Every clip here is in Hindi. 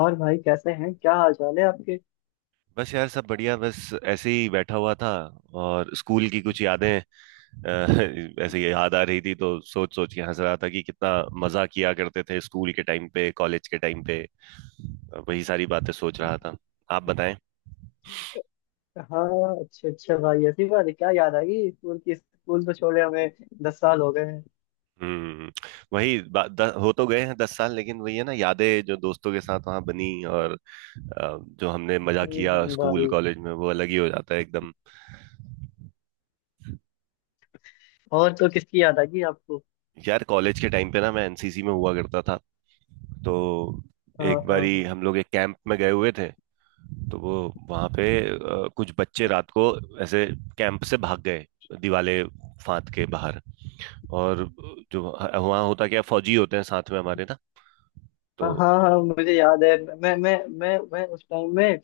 और भाई कैसे हैं? क्या हाल चाल है आपके? बस यार सब बढ़िया। बस ऐसे ही बैठा हुआ था। और स्कूल की कुछ यादें ऐसे ही याद आ रही थी, तो सोच सोच के हंस रहा था कि कितना मजा किया करते थे स्कूल के टाइम पे, कॉलेज के टाइम पे। वही सारी बातें सोच रहा था। आप बताएं। हाँ, अच्छा अच्छा भाई, ऐसी बात है। क्या याद आ गई स्कूल की? स्कूल तो छोड़े हमें 10 साल हो गए हैं। हम्म। हो तो गए हैं 10 साल, लेकिन वही है ना, यादें जो दोस्तों के साथ वहां बनी, और जो हमने मजा किया स्कूल भाई। कॉलेज में वो अलग ही हो जाता है एकदम। और तो किसकी याद आ गई आपको? यार कॉलेज के टाइम पे ना मैं एनसीसी में हुआ करता था। तो हाँ एक हाँ बारी हाँ। हम लोग एक कैंप में गए हुए थे। तो वो वहां पे कुछ बच्चे रात को ऐसे कैंप से भाग गए, दिवाले फांद के बाहर। और जो वहां होता, क्या फौजी होते हैं साथ में हमारे ना। तो हाँ हाँ हाँ, मुझे याद है, मैं उस टाइम में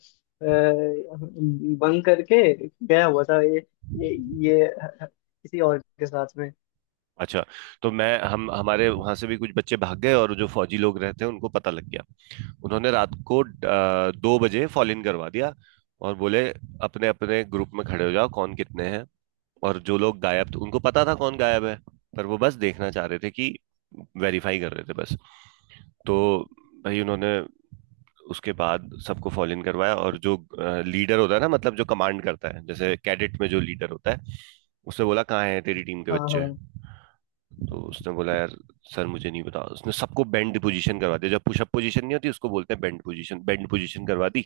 बंक करके गया हुआ था। ये ये किसी और के साथ में। अच्छा। तो मैं हम हमारे वहां से भी कुछ बच्चे भाग गए और जो फौजी लोग रहते हैं उनको पता लग गया। उन्होंने रात को 2 बजे फॉल इन करवा दिया। और बोले अपने अपने ग्रुप में खड़े हो जाओ, कौन कितने हैं। और जो लोग गायब थे उनको पता था कौन गायब है, पर वो बस देखना चाह रहे थे कि, वेरीफाई कर रहे थे बस। तो भाई उन्होंने उसके बाद सबको फॉलो इन करवाया। और जो लीडर होता है ना, मतलब जो कमांड करता है, जैसे कैडेट में जो लीडर होता है उसने बोला कहाँ है तेरी टीम के हाँ बच्चे। हाँ तो उसने बोला यार सर मुझे नहीं पता। उसने सबको बेंड पोजीशन करवा दिया, जब पुशअप पोजीशन नहीं होती उसको बोलते हैं बेंड पोजीशन, बेंड पोजीशन करवा दी।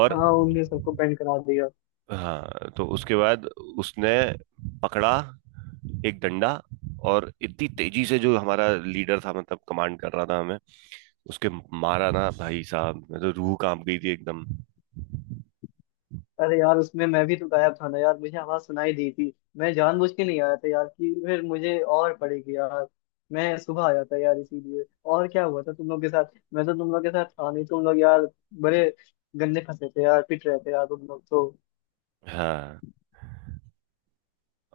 और हाँ, उनने सबको बैंड करा दिया। हाँ। तो उसके बाद उसने पकड़ा एक डंडा, और इतनी तेजी से जो हमारा लीडर था, मतलब कमांड कर रहा था हमें, उसके मारा ना भाई साहब, मैं तो रूह कांप गई थी एकदम। अरे यार, उसमें मैं भी तो गायब था ना यार। मुझे आवाज सुनाई दी थी, मैं जानबूझ के नहीं आया था यार कि फिर मुझे और पड़ेगी यार। मैं सुबह आया था यार इसीलिए। और क्या हुआ था तुम लोग के साथ? मैं तो तुम लोग के साथ था नहीं। तुम लोग यार बड़े गंदे फंसे थे यार, पिट रहे थे यार तुम लोग तो। हाँ।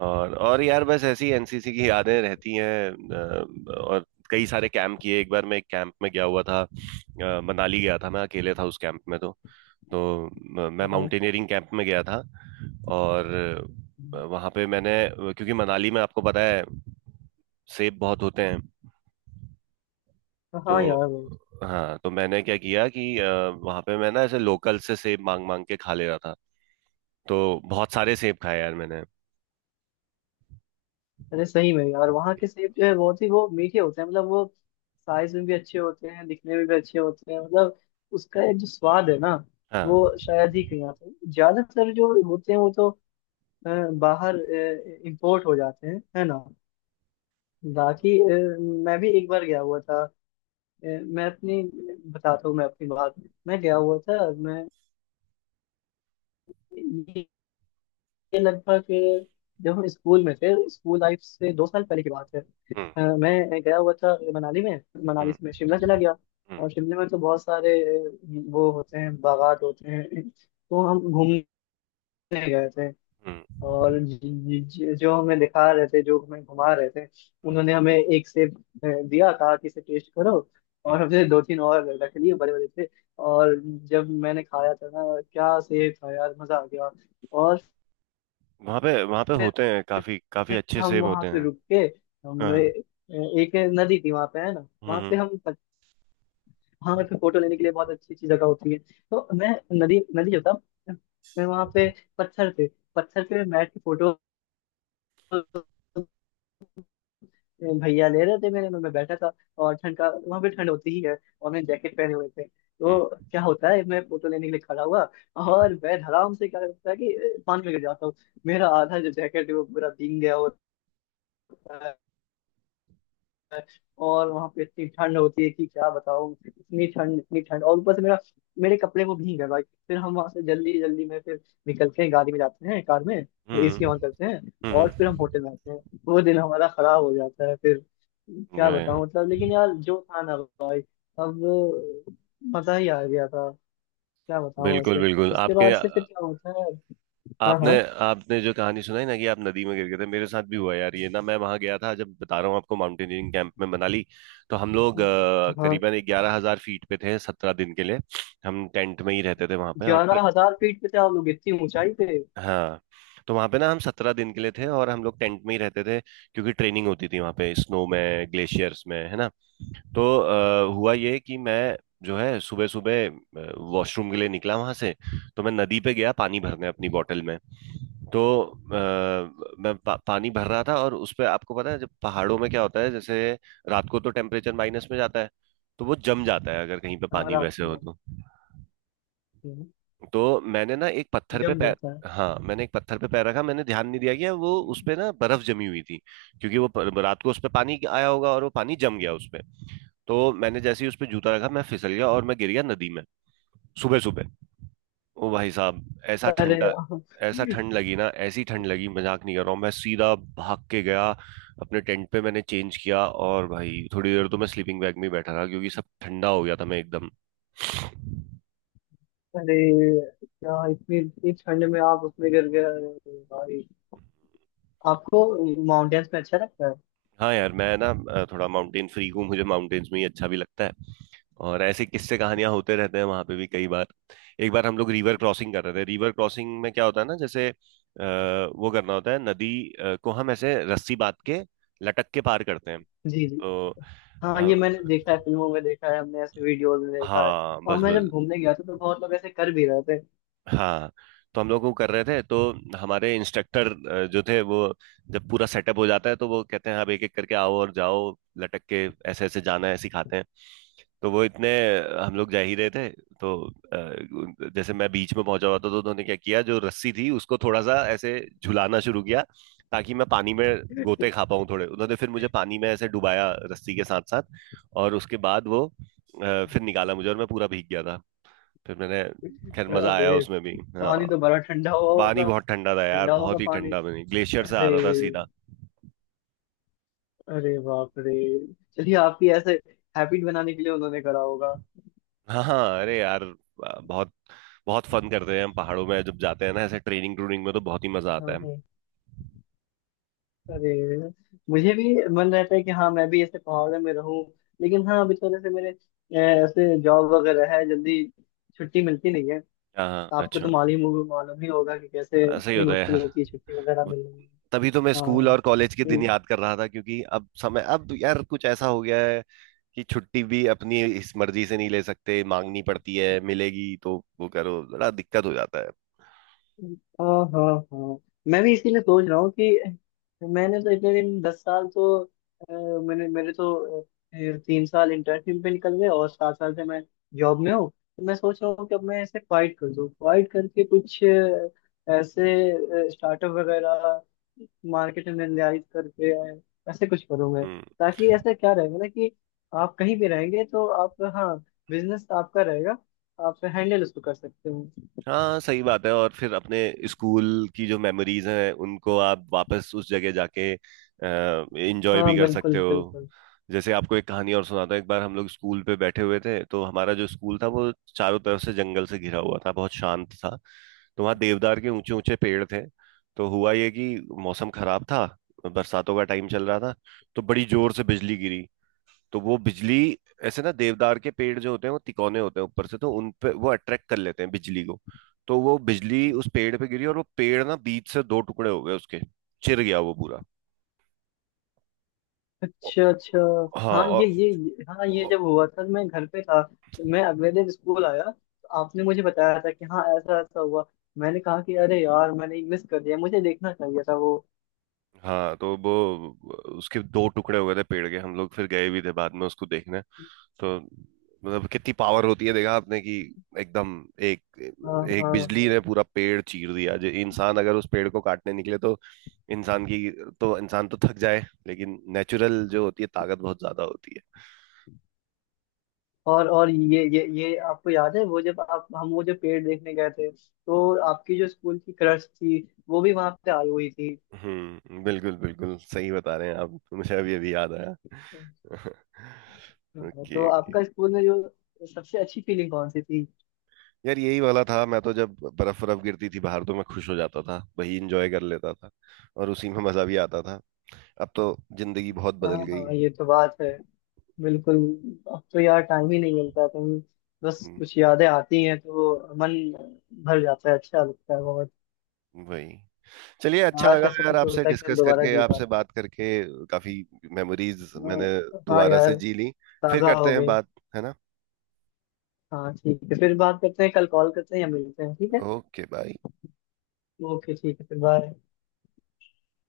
और यार बस ऐसी एनसीसी की यादें रहती हैं। और कई सारे कैंप किए। एक बार मैं एक कैंप में गया हुआ था, मनाली गया था, मैं अकेले था उस कैंप में। तो मैं हाँ, माउंटेनियरिंग कैंप में गया था। और वहाँ पे मैंने, क्योंकि मनाली में आपको पता है सेब बहुत होते हैं। हाँ यार वो। तो हाँ। तो मैंने क्या किया कि वहाँ पे मैं ना ऐसे लोकल से सेब मांग मांग के खा ले रहा था। तो बहुत सारे सेब खाए यार मैंने। अरे सही में यार, वहाँ के सेब जो है बहुत ही वो मीठे होते हैं। मतलब वो साइज में भी अच्छे होते हैं, दिखने में भी अच्छे होते हैं। मतलब उसका एक जो स्वाद है ना, हाँ। वो शायद ही कहीं आता है। ज्यादातर जो होते हैं वो तो अ, बाहर इंपोर्ट हो जाते हैं, है ना। बाकी मैं भी एक बार गया हुआ था। अ, मैं अपनी बताता हूँ मैं अपनी बात। मैं गया हुआ था। मैं ये ये लगभग अ, जब हम स्कूल में थे, स्कूल लाइफ से 2 साल पहले की बात है। हम्म। मैं गया हुआ था मनाली में। मनाली हम्म। से मैं शिमला चला गया। हम्म। और शिमला में तो बहुत सारे वो होते हैं, बागात होते हैं, तो हम घूमने गए थे। हम्म। और जो हमें दिखा रहे थे, जो हमें घुमा रहे थे, उन्होंने हम्म। हमें एक सेब दिया। कहा कि इसे टेस्ट करो। हम्म। और हमने 2-3 और रख लिए बड़े बड़े से। और जब मैंने खाया था ना, क्या सेब था यार! मजा आ गया। और वहाँ पे होते हैं काफी काफी फिर अच्छे हम सेब वहां होते पे हैं। रुक के, हम ए- हाँ। एक नदी थी वहां पे, है ना। वहां पे हम्म। हम, वहां पे फोटो लेने के लिए बहुत अच्छी अच्छी जगह होती है। तो मैं, नदी नदी जो था, मैं वहां पे पत्थर पे पत्थर पे बैठ के, फोटो भैया ले रहे थे मेरे, मैं बैठा था। और ठंड, का वहां पे ठंड होती ही है। और मैंने जैकेट पहने हुए थे। हम्म। तो क्या होता है, मैं फोटो लेने के लिए खड़ा हुआ हम्म। और मैं आराम से, क्या करता है कि पानी में गिर जाता हूँ। मेरा आधा जो जैकेट है वो पूरा भीग गया होता है। और वहां पे इतनी ठंड होती है कि क्या बताऊं, इतनी ठंड, इतनी ठंड, और ऊपर से मेरा, मेरे कपड़े वो भीग गए भाई। फिर हम वहां से जल्दी जल्दी में फिर निकलते हैं, गाड़ी में जाते हैं, कार में। और एसी हम्म। ऑन करते हैं। और हम्म। फिर हम होटल में आते हैं। वो दिन हमारा खराब हो जाता है फिर। क्या मैं-। बताऊं मतलब। लेकिन यार जो था ना भाई, अब मजा ही आ गया था। क्या बताऊं बिल्कुल ऐसे। बिल्कुल उसके आपके। बाद से फिर क्या होता है। हाँ आपने हाँ आपने जो कहानी सुनाई ना कि आप नदी में गिर गए थे, मेरे साथ भी हुआ यार ये। ना मैं वहां गया था, जब बता रहा हूँ आपको माउंटेनियरिंग कैंप में मनाली। तो हम लोग हाँ। करीबन 11,000 फीट पे थे 17 दिन के लिए। हम टेंट में ही रहते थे वहां पे और 11,000 फीट पे थे आप लोग? इतनी ऊंचाई पे? हाँ। तो वहां पे ना हम 17 दिन के लिए थे और हम लोग टेंट में ही रहते थे। क्योंकि ट्रेनिंग होती थी वहां पे स्नो में, ग्लेशियर्स में, है ना। तो हुआ ये कि मैं जो है सुबह सुबह वॉशरूम के लिए निकला वहां से। तो मैं नदी पे गया पानी भरने अपनी बोतल में। तो अ, पानी भर रहा था। और उस पे आपको पता है जब पहाड़ों में क्या होता है, जैसे रात को तो टेम्परेचर माइनस में जाता है। तो वो जम जाता है अगर कहीं पे हाँ पानी रात वैसे हो में। तो। हम्म, तो मैंने ना एक पत्थर पे जम पैर, जाता है। हाँ मैंने एक पत्थर पे पैर रखा, मैंने ध्यान नहीं दिया कि वो उस पे ना बर्फ जमी हुई थी। क्योंकि वो रात को उस पे पानी आया होगा और वो पानी जम गया उस पे। तो मैंने जैसे ही उस पर जूता रखा मैं फिसल गया और मैं गिर गया नदी में, सुबह सुबह। ओ भाई साहब, ऐसा अरे। ठंडा, ऐसा ठंड लगी ना, ऐसी ठंड लगी, मजाक नहीं कर रहा हूँ। मैं सीधा भाग के गया अपने टेंट पे, मैंने चेंज किया। और भाई थोड़ी देर तो मैं स्लीपिंग बैग में ही बैठा रहा, क्योंकि सब ठंडा हो गया था मैं एकदम। अरे, क्या इतनी इतनी ठंड में आप उसमें गिर गए? अरे भाई! आपको माउंटेन्स में अच्छा लगता है? हाँ यार मैं ना थोड़ा माउंटेन फ्रीक हूँ, मुझे माउंटेन्स में ही अच्छा भी लगता है। और ऐसे किस्से कहानियां होते रहते हैं वहां पे भी कई बार। एक बार हम लोग रिवर क्रॉसिंग कर रहे थे, रिवर क्रॉसिंग में क्या होता है ना, जैसे वो करना होता है, नदी को हम ऐसे रस्सी बांध के लटक के पार करते हैं। जी जी। तो हाँ ये मैंने देखा अ, है, फिल्मों में देखा है हमने, ऐसे वीडियोस में देखा है। हाँ और बस मैं जब बस। घूमने गया था तो बहुत लोग ऐसे कर भी रहे थे। हाँ तो हम लोग वो कर रहे थे। तो हमारे इंस्ट्रक्टर जो थे वो, जब पूरा सेटअप हो जाता है तो वो कहते हैं अब एक एक करके आओ और जाओ लटक के, ऐसे ऐसे जाना है, सिखाते हैं। तो वो इतने हम लोग जा ही रहे थे। तो जैसे मैं बीच में पहुंचा हुआ था तो उन्होंने क्या किया, जो रस्सी थी उसको थोड़ा सा ऐसे झुलाना शुरू किया, ताकि मैं पानी में गोते खा पाऊं थोड़े। उन्होंने फिर मुझे पानी में ऐसे डुबाया रस्सी के साथ साथ। और उसके बाद वो फिर निकाला मुझे और मैं पूरा भीग गया। फिर मैंने, खैर मजा आया अरे, उसमें भी। हाँ पानी तो बड़ा ठंडा हुआ पानी होगा। बहुत ठंडा था यार, ठंडा होगा बहुत ही पानी। ठंडा पानी ग्लेशियर से आ अरे, रहा था सीधा। अरे बाप रे। चलिए, आपकी ऐसे हैबिट बनाने के लिए उन्होंने करा होगा। हाँ हाँ अरे यार बहुत बहुत फन करते हैं हम पहाड़ों में जब जाते हैं ना, ऐसे ट्रेनिंग ट्रूनिंग में तो बहुत ही मजा आता है। हाँ, अरे मुझे भी मन रहता है कि हाँ मैं भी ऐसे पहाड़ों में रहूं। लेकिन हाँ, अभी थोड़े से मेरे ऐसे जॉब वगैरह है, जल्दी छुट्टी मिलती नहीं है। हाँ हाँ आपको अच्छा। तो मालूम ही होगा कि कैसे ऐसा ही कितनी होता है मुश्किल यार। होती है छुट्टी वगैरह वो- मिलने में। तभी तो मैं हाँ। स्कूल और कॉलेज के दिन हम्म। याद कर रहा था, क्योंकि अब समय, अब यार कुछ ऐसा हो गया है कि छुट्टी भी अपनी इस मर्जी से नहीं ले सकते, मांगनी पड़ती है, मिलेगी तो वो करो, बड़ा दिक्कत हो जाता है। हाँ हाँ हाँ, मैं भी इसीलिए सोच रहा हूँ कि, मैंने तो इतने दिन, 10 साल तो अ, मैंने मेरे तो 3 साल इंटर्नशिप पे निकल गए, और 7 साल से मैं जॉब में हूँ। तो मैं सोच रहा हूँ कि अब मैं ऐसे फाइट कर दूँ, फाइट करके कुछ ऐसे स्टार्टअप वगैरह मार्केट में निर्धारित करके ऐसे कुछ करूँगा। हम्म। ताकि ऐसा क्या रहेगा ना कि आप कहीं भी रहेंगे तो आप, हाँ, बिजनेस आपका रहेगा, आप हैंडल उसको कर सकते हो। हाँ सही बात है। और फिर अपने स्कूल की जो मेमोरीज हैं उनको आप वापस उस जगह जाके एंजॉय हाँ भी कर बिल्कुल सकते हो। बिल्कुल। जैसे आपको एक कहानी और सुनाता हूँ। एक बार हम लोग स्कूल पे बैठे हुए थे, तो हमारा जो स्कूल था वो चारों तरफ से जंगल से घिरा हुआ था, बहुत शांत था। तो वहाँ देवदार के ऊंचे ऊंचे पेड़ थे। तो हुआ ये कि मौसम खराब था, बरसातों का टाइम चल रहा था। तो बड़ी जोर से बिजली गिरी। तो वो बिजली, ऐसे ना देवदार के पेड़ जो होते हैं वो तिकोने होते हैं ऊपर से, तो उन पे वो अट्रैक्ट कर लेते हैं बिजली को। तो वो बिजली उस पेड़ पे गिरी और वो पेड़ ना बीच से दो टुकड़े हो गए उसके, चिर गया वो पूरा। अच्छा अच्छा। हाँ हाँ और हाँ, ये जब हुआ था, मैं घर पे था। तो मैं अगले दिन स्कूल आया तो आपने मुझे बताया था कि हाँ ऐसा ऐसा हुआ। मैंने कहा कि अरे यार, मैंने मिस कर दिया, मुझे देखना चाहिए था वो। हाँ। तो वो उसके दो टुकड़े हो गए थे पेड़ के, हम लोग फिर गए भी थे बाद में उसको देखने। तो मतलब कितनी पावर होती है, देखा आपने कि एकदम एक, हाँ एक हाँ बिजली हाँ। ने पूरा पेड़ चीर दिया। जो इंसान अगर उस पेड़ को काटने निकले तो इंसान की, तो इंसान तो थक जाए, लेकिन नेचुरल जो होती है ताकत बहुत ज्यादा होती है। और ये आपको याद है वो जब आप, हम वो जो पेड़ देखने गए थे, तो आपकी जो स्कूल की क्रश थी वो भी वहां पे आई हुई थी। बिल्कुल बिल्कुल, सही बता रहे हैं आप, मुझे अभी अभी याद आया हाँ, तो ओके ओके। आपका स्कूल में जो सबसे अच्छी फीलिंग कौन सी थी? यार यही वाला था, मैं तो जब बर्फ बर्फ गिरती थी बाहर तो मैं खुश हो जाता था, वही इंजॉय कर लेता था, और उसी में मजा भी आता था। अब तो जिंदगी बहुत हाँ बदल गई। हाँ, ये तो बात है। बिल्कुल। अब तो यार टाइम ही नहीं मिलता कहीं। बस हम्म। कुछ यादें आती हैं तो मन भर जाता है, अच्छा लगता है बहुत। वही, चलिए अच्छा काश लगा ऐसा यार कुछ आपसे होता है कि हम डिस्कस दोबारा करके, जी आपसे पाते। बात करके। काफी मेमोरीज मैंने हाँ दोबारा से यार, जी ली। फिर ताज़ा करते हो हैं गए। बात, है ना। हाँ ठीक है, फिर बात करते हैं, कल कॉल करते हैं या मिलते हैं, ठीक है। Okay bye. ओके ठीक है, फिर बाय।